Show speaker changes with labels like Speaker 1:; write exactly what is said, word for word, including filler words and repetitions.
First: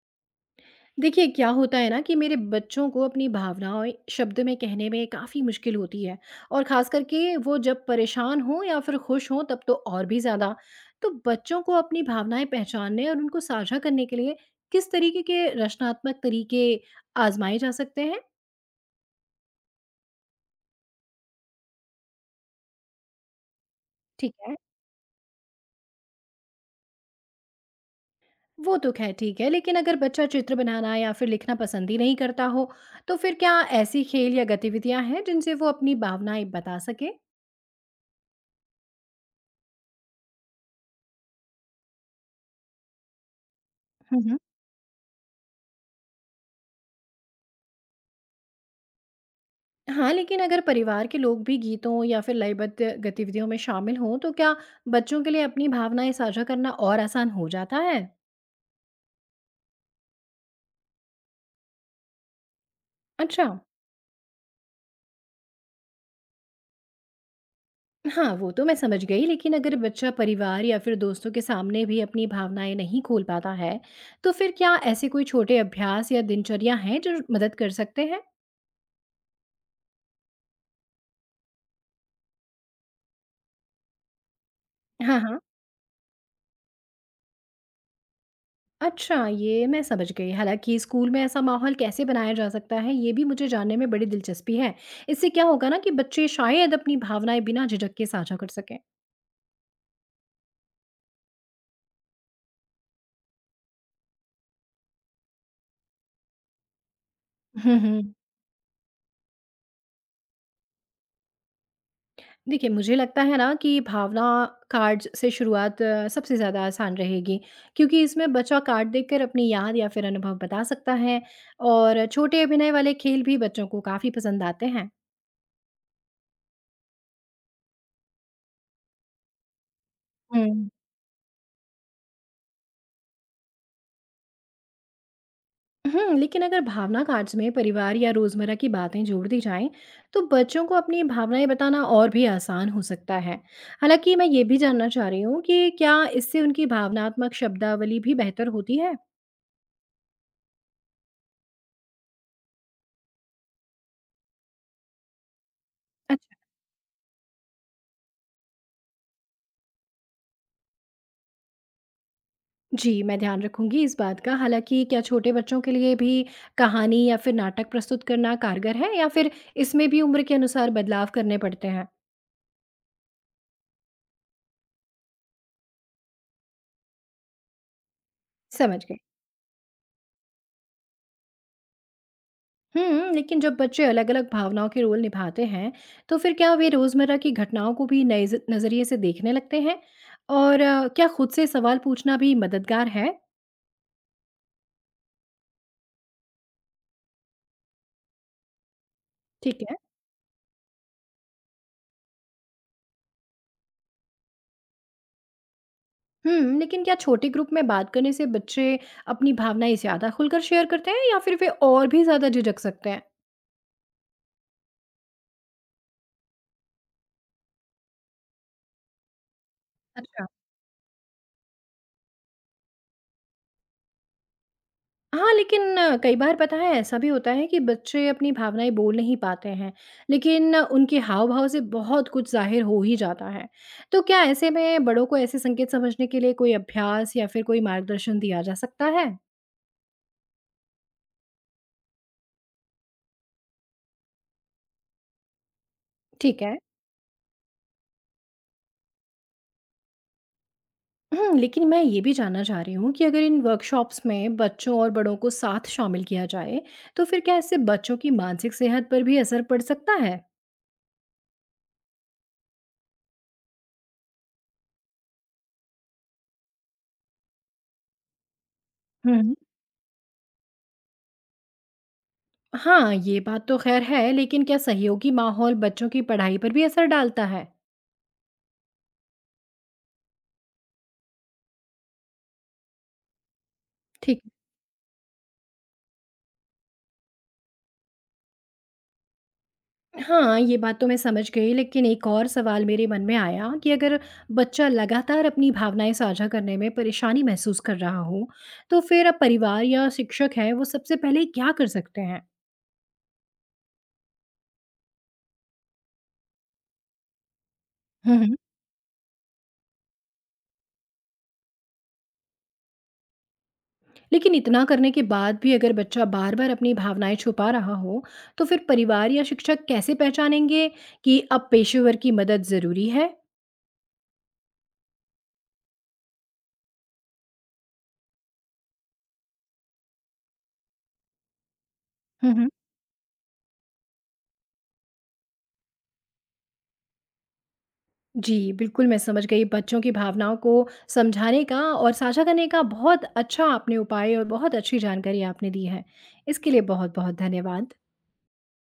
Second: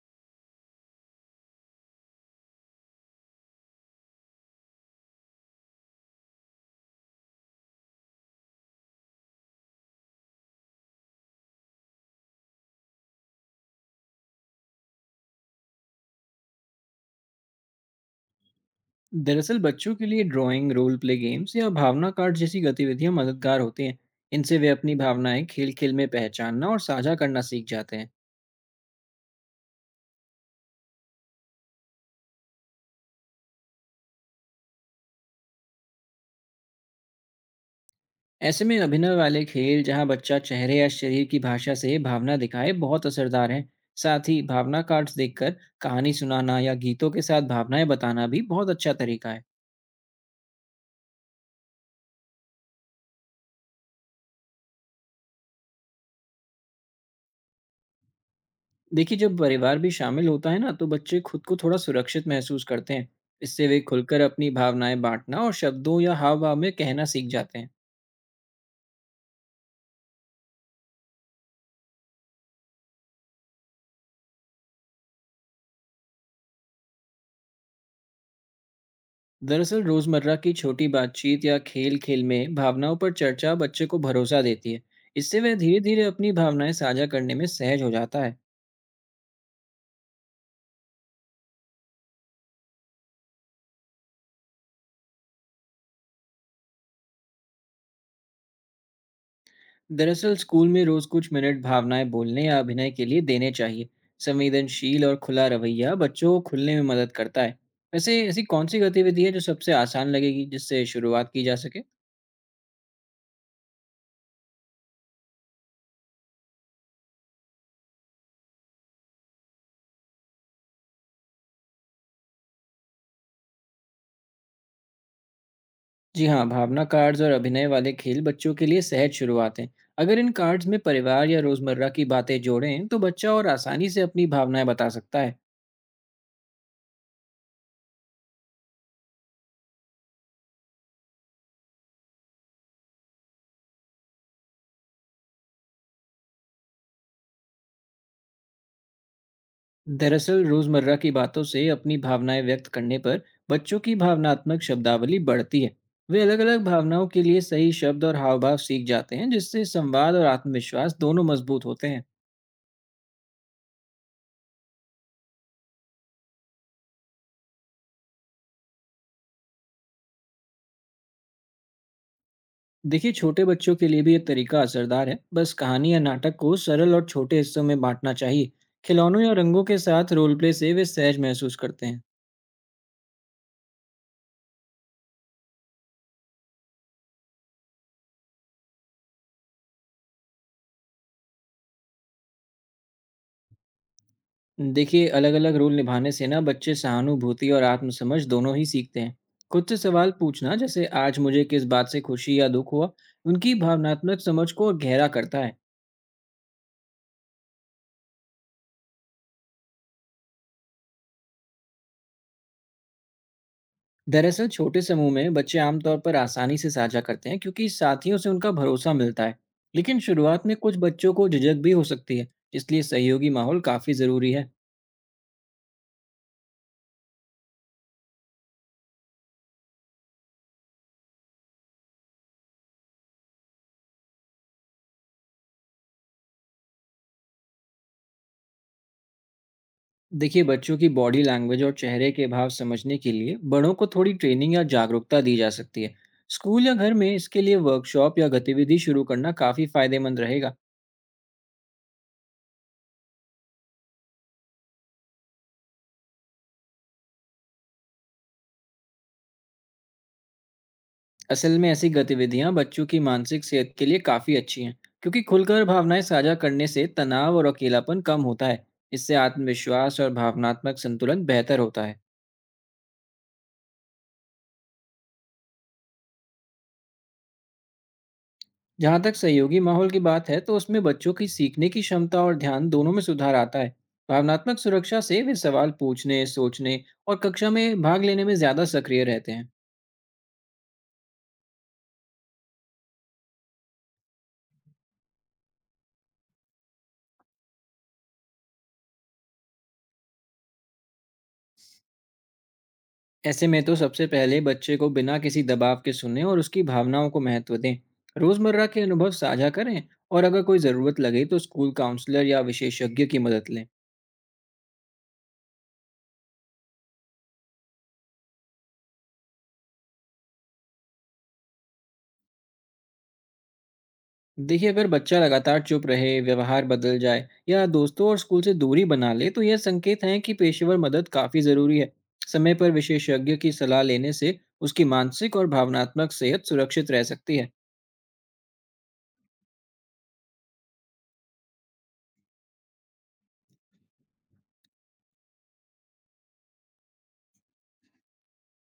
Speaker 1: देखिए क्या होता है ना कि मेरे बच्चों को अपनी भावनाएं शब्द में कहने में काफ़ी मुश्किल होती है। और ख़ास करके वो जब परेशान हों या फिर खुश हों तब तो और भी ज़्यादा। तो बच्चों को अपनी भावनाएं पहचानने और उनको साझा करने के लिए किस तरीके के रचनात्मक तरीके आजमाए जा सकते हैं।
Speaker 2: दरअसल बच्चों के लिए ड्राइंग, रोल प्ले गेम्स या भावना कार्ड जैसी गतिविधियां मददगार होती हैं।
Speaker 1: ठीक है।
Speaker 2: इनसे वे अपनी भावनाएं खेल-खेल में पहचानना और साझा करना सीख जाते हैं।
Speaker 1: वो तो खैर ठीक है, लेकिन अगर बच्चा चित्र बनाना या फिर लिखना पसंद ही नहीं करता हो, तो फिर क्या ऐसी खेल या गतिविधियां हैं जिनसे वो अपनी भावनाएं बता सके।
Speaker 2: ऐसे में अभिनय वाले खेल जहां बच्चा चेहरे या शरीर की भाषा से भावना दिखाए बहुत असरदार हैं। साथ ही भावना कार्ड्स देखकर कहानी सुनाना या गीतों के साथ भावनाएं बताना भी बहुत अच्छा तरीका है।
Speaker 1: हाँ, लेकिन अगर परिवार के लोग भी गीतों या फिर लयबद्ध गतिविधियों में शामिल हों, तो क्या बच्चों के लिए अपनी भावनाएं साझा करना और आसान हो जाता है?
Speaker 2: देखिए जब परिवार भी शामिल होता है ना तो बच्चे खुद को थोड़ा सुरक्षित महसूस करते हैं।
Speaker 1: अच्छा।
Speaker 2: इससे वे खुलकर अपनी भावनाएं बांटना और शब्दों या हाव भाव में कहना सीख जाते हैं।
Speaker 1: हाँ, वो तो मैं समझ गई, लेकिन अगर बच्चा परिवार या फिर दोस्तों के सामने भी अपनी भावनाएं नहीं खोल पाता है, तो फिर क्या ऐसे कोई छोटे अभ्यास या दिनचर्या हैं जो मदद कर सकते हैं?
Speaker 2: दरअसल रोजमर्रा की छोटी बातचीत या खेल खेल में भावनाओं पर चर्चा बच्चे को भरोसा देती है।
Speaker 1: हाँ, हाँ।
Speaker 2: इससे वह धीरे धीरे अपनी भावनाएं साझा करने में सहज हो जाता है।
Speaker 1: अच्छा, ये मैं समझ गई। हालाँकि स्कूल में ऐसा माहौल कैसे बनाया जा सकता है, ये भी मुझे जानने में बड़ी दिलचस्पी है। इससे क्या होगा ना कि बच्चे शायद अपनी भावनाएँ बिना झिझक के साझा कर सकें।
Speaker 2: दरअसल स्कूल में रोज कुछ मिनट भावनाएं बोलने या अभिनय के लिए देने चाहिए। संवेदनशील और खुला रवैया बच्चों को खुलने में मदद करता है।
Speaker 1: हुँ, हुँ।
Speaker 2: वैसे ऐसी कौन सी गतिविधि है जो सबसे आसान लगेगी जिससे शुरुआत की जा सके?
Speaker 1: देखिए, मुझे लगता है ना कि भावना कार्ड्स से शुरुआत अ, सबसे ज़्यादा आसान रहेगी, क्योंकि इसमें बच्चा कार्ड देखकर अपनी याद या फिर अनुभव बता सकता है। और छोटे अभिनय वाले खेल भी बच्चों को काफ़ी पसंद आते हैं।
Speaker 2: जी हाँ, भावना कार्ड्स और अभिनय वाले खेल बच्चों के लिए सहज शुरुआत हैं। अगर इन कार्ड्स
Speaker 1: हुँ।
Speaker 2: में परिवार या रोजमर्रा की बातें जोड़ें तो बच्चा और आसानी से अपनी भावनाएं बता सकता है।
Speaker 1: हम्म, लेकिन अगर भावना कार्ड्स में परिवार या रोजमर्रा की बातें जोड़ दी जाएं, तो बच्चों को अपनी भावनाएं बताना और भी आसान हो सकता है। हालांकि मैं ये भी जानना चाह रही हूँ कि क्या इससे उनकी भावनात्मक शब्दावली भी बेहतर होती है?
Speaker 2: दरअसल रोजमर्रा की बातों से अपनी भावनाएं व्यक्त करने पर बच्चों की भावनात्मक शब्दावली बढ़ती है। वे
Speaker 1: अच्छा।
Speaker 2: अलग अलग भावनाओं के लिए सही शब्द और हावभाव सीख जाते हैं, जिससे संवाद और आत्मविश्वास दोनों मजबूत होते हैं।
Speaker 1: जी, मैं ध्यान रखूंगी इस बात का। हालांकि क्या छोटे बच्चों के लिए भी कहानी या फिर नाटक प्रस्तुत करना कारगर है, या फिर इसमें भी उम्र के अनुसार बदलाव करने पड़ते हैं?
Speaker 2: देखिए, छोटे बच्चों के लिए भी ये तरीका असरदार है। बस कहानी या नाटक को सरल और छोटे हिस्सों में बांटना चाहिए।
Speaker 1: समझ गई।
Speaker 2: खिलौनों या रंगों के साथ रोल प्ले से वे सहज महसूस करते हैं।
Speaker 1: हुँ, लेकिन जब बच्चे अलग-अलग भावनाओं के रोल निभाते हैं, तो फिर क्या वे रोज़मर्रा की घटनाओं को भी नए ज़ नज़रिए से देखने लगते हैं? और अ, क्या खुद से सवाल पूछना भी मददगार है?
Speaker 2: देखिए, अलग अलग रोल निभाने से ना बच्चे सहानुभूति और आत्मसमझ दोनों ही सीखते हैं।
Speaker 1: ठीक
Speaker 2: खुद
Speaker 1: है।
Speaker 2: से सवाल पूछना, जैसे आज मुझे किस बात से खुशी या दुख हुआ, उनकी भावनात्मक समझ को गहरा करता है।
Speaker 1: हुँ, लेकिन क्या छोटे ग्रुप में बात करने से बच्चे अपनी भावनाएँ ज़्यादा खुलकर शेयर करते हैं, या फिर वे और भी ज़्यादा झिझक सकते हैं?
Speaker 2: दरअसल छोटे समूह में बच्चे आमतौर पर आसानी से साझा करते हैं, क्योंकि साथियों से उनका भरोसा मिलता है। लेकिन
Speaker 1: अच्छा।
Speaker 2: शुरुआत में कुछ बच्चों को झिझक भी हो सकती है। इसलिए सहयोगी माहौल काफ़ी ज़रूरी है।
Speaker 1: हाँ, लेकिन अ, कई बार पता है ऐसा भी होता है कि बच्चे अपनी भावनाएँ बोल नहीं पाते हैं, लेकिन अ, उनके हाव-भाव से बहुत कुछ ज़ाहिर हो ही जाता है। तो क्या ऐसे में बड़ों को ऐसे संकेत समझने के लिए कोई अभ्यास या फिर कोई मार्गदर्शन दिया जा सकता है?
Speaker 2: देखिए, बच्चों की बॉडी लैंग्वेज और चेहरे के भाव समझने के लिए बड़ों को थोड़ी ट्रेनिंग या जागरूकता दी जा सकती है।
Speaker 1: ठीक है।
Speaker 2: स्कूल या घर में इसके लिए वर्कशॉप या गतिविधि शुरू करना काफ़ी फायदेमंद रहेगा।
Speaker 1: हुँ, लेकिन मैं ये भी जानना चाह रही हूँ कि अगर इन वर्कशॉप्स में बच्चों और बड़ों को साथ शामिल किया जाए, तो फिर क्या इससे बच्चों की मानसिक सेहत पर भी असर पड़ सकता है?
Speaker 2: असल में ऐसी गतिविधियां बच्चों की मानसिक सेहत के लिए काफी अच्छी हैं, क्योंकि खुलकर भावनाएं साझा करने से तनाव और अकेलापन कम होता है। इससे
Speaker 1: हुँ।
Speaker 2: आत्मविश्वास और भावनात्मक संतुलन बेहतर होता है।
Speaker 1: हाँ, ये बात तो खैर है, लेकिन क्या सहयोगी माहौल बच्चों की पढ़ाई पर भी असर डालता है?
Speaker 2: जहां तक सहयोगी माहौल की बात है, तो उसमें बच्चों की सीखने की क्षमता और ध्यान दोनों में सुधार आता है।
Speaker 1: ठीक।
Speaker 2: भावनात्मक सुरक्षा से वे सवाल पूछने, सोचने और कक्षा में भाग लेने में ज्यादा सक्रिय रहते हैं।
Speaker 1: हाँ, ये बात तो मैं समझ गई, लेकिन एक और सवाल मेरे मन में आया कि अगर बच्चा लगातार अपनी भावनाएं साझा करने में परेशानी महसूस कर रहा हो, तो फिर अब परिवार या शिक्षक है, वो सबसे पहले क्या कर सकते हैं?
Speaker 2: ऐसे में तो सबसे पहले बच्चे को बिना किसी दबाव के सुने और उसकी भावनाओं को महत्व दें।
Speaker 1: हम्म, हम्म।
Speaker 2: रोजमर्रा के अनुभव साझा करें, और अगर कोई ज़रूरत लगे तो स्कूल काउंसलर या विशेषज्ञ की मदद लें।
Speaker 1: लेकिन इतना करने के बाद भी अगर बच्चा बार-बार अपनी भावनाएं छुपा रहा हो, तो फिर परिवार या शिक्षक कैसे पहचानेंगे कि अब पेशेवर की मदद ज़रूरी है?
Speaker 2: देखिए, अगर बच्चा लगातार चुप रहे, व्यवहार बदल जाए या दोस्तों और स्कूल से दूरी बना ले, तो यह संकेत हैं कि पेशेवर मदद काफ़ी ज़रूरी है।
Speaker 1: हम्म।
Speaker 2: समय पर विशेषज्ञ की सलाह लेने से उसकी मानसिक और भावनात्मक सेहत सुरक्षित रह सकती है।
Speaker 1: जी, बिल्कुल मैं समझ गई। बच्चों की भावनाओं को समझाने का और साझा करने का बहुत अच्छा आपने उपाय और बहुत अच्छी जानकारी आपने दी है। इसके लिए बहुत-बहुत धन्यवाद।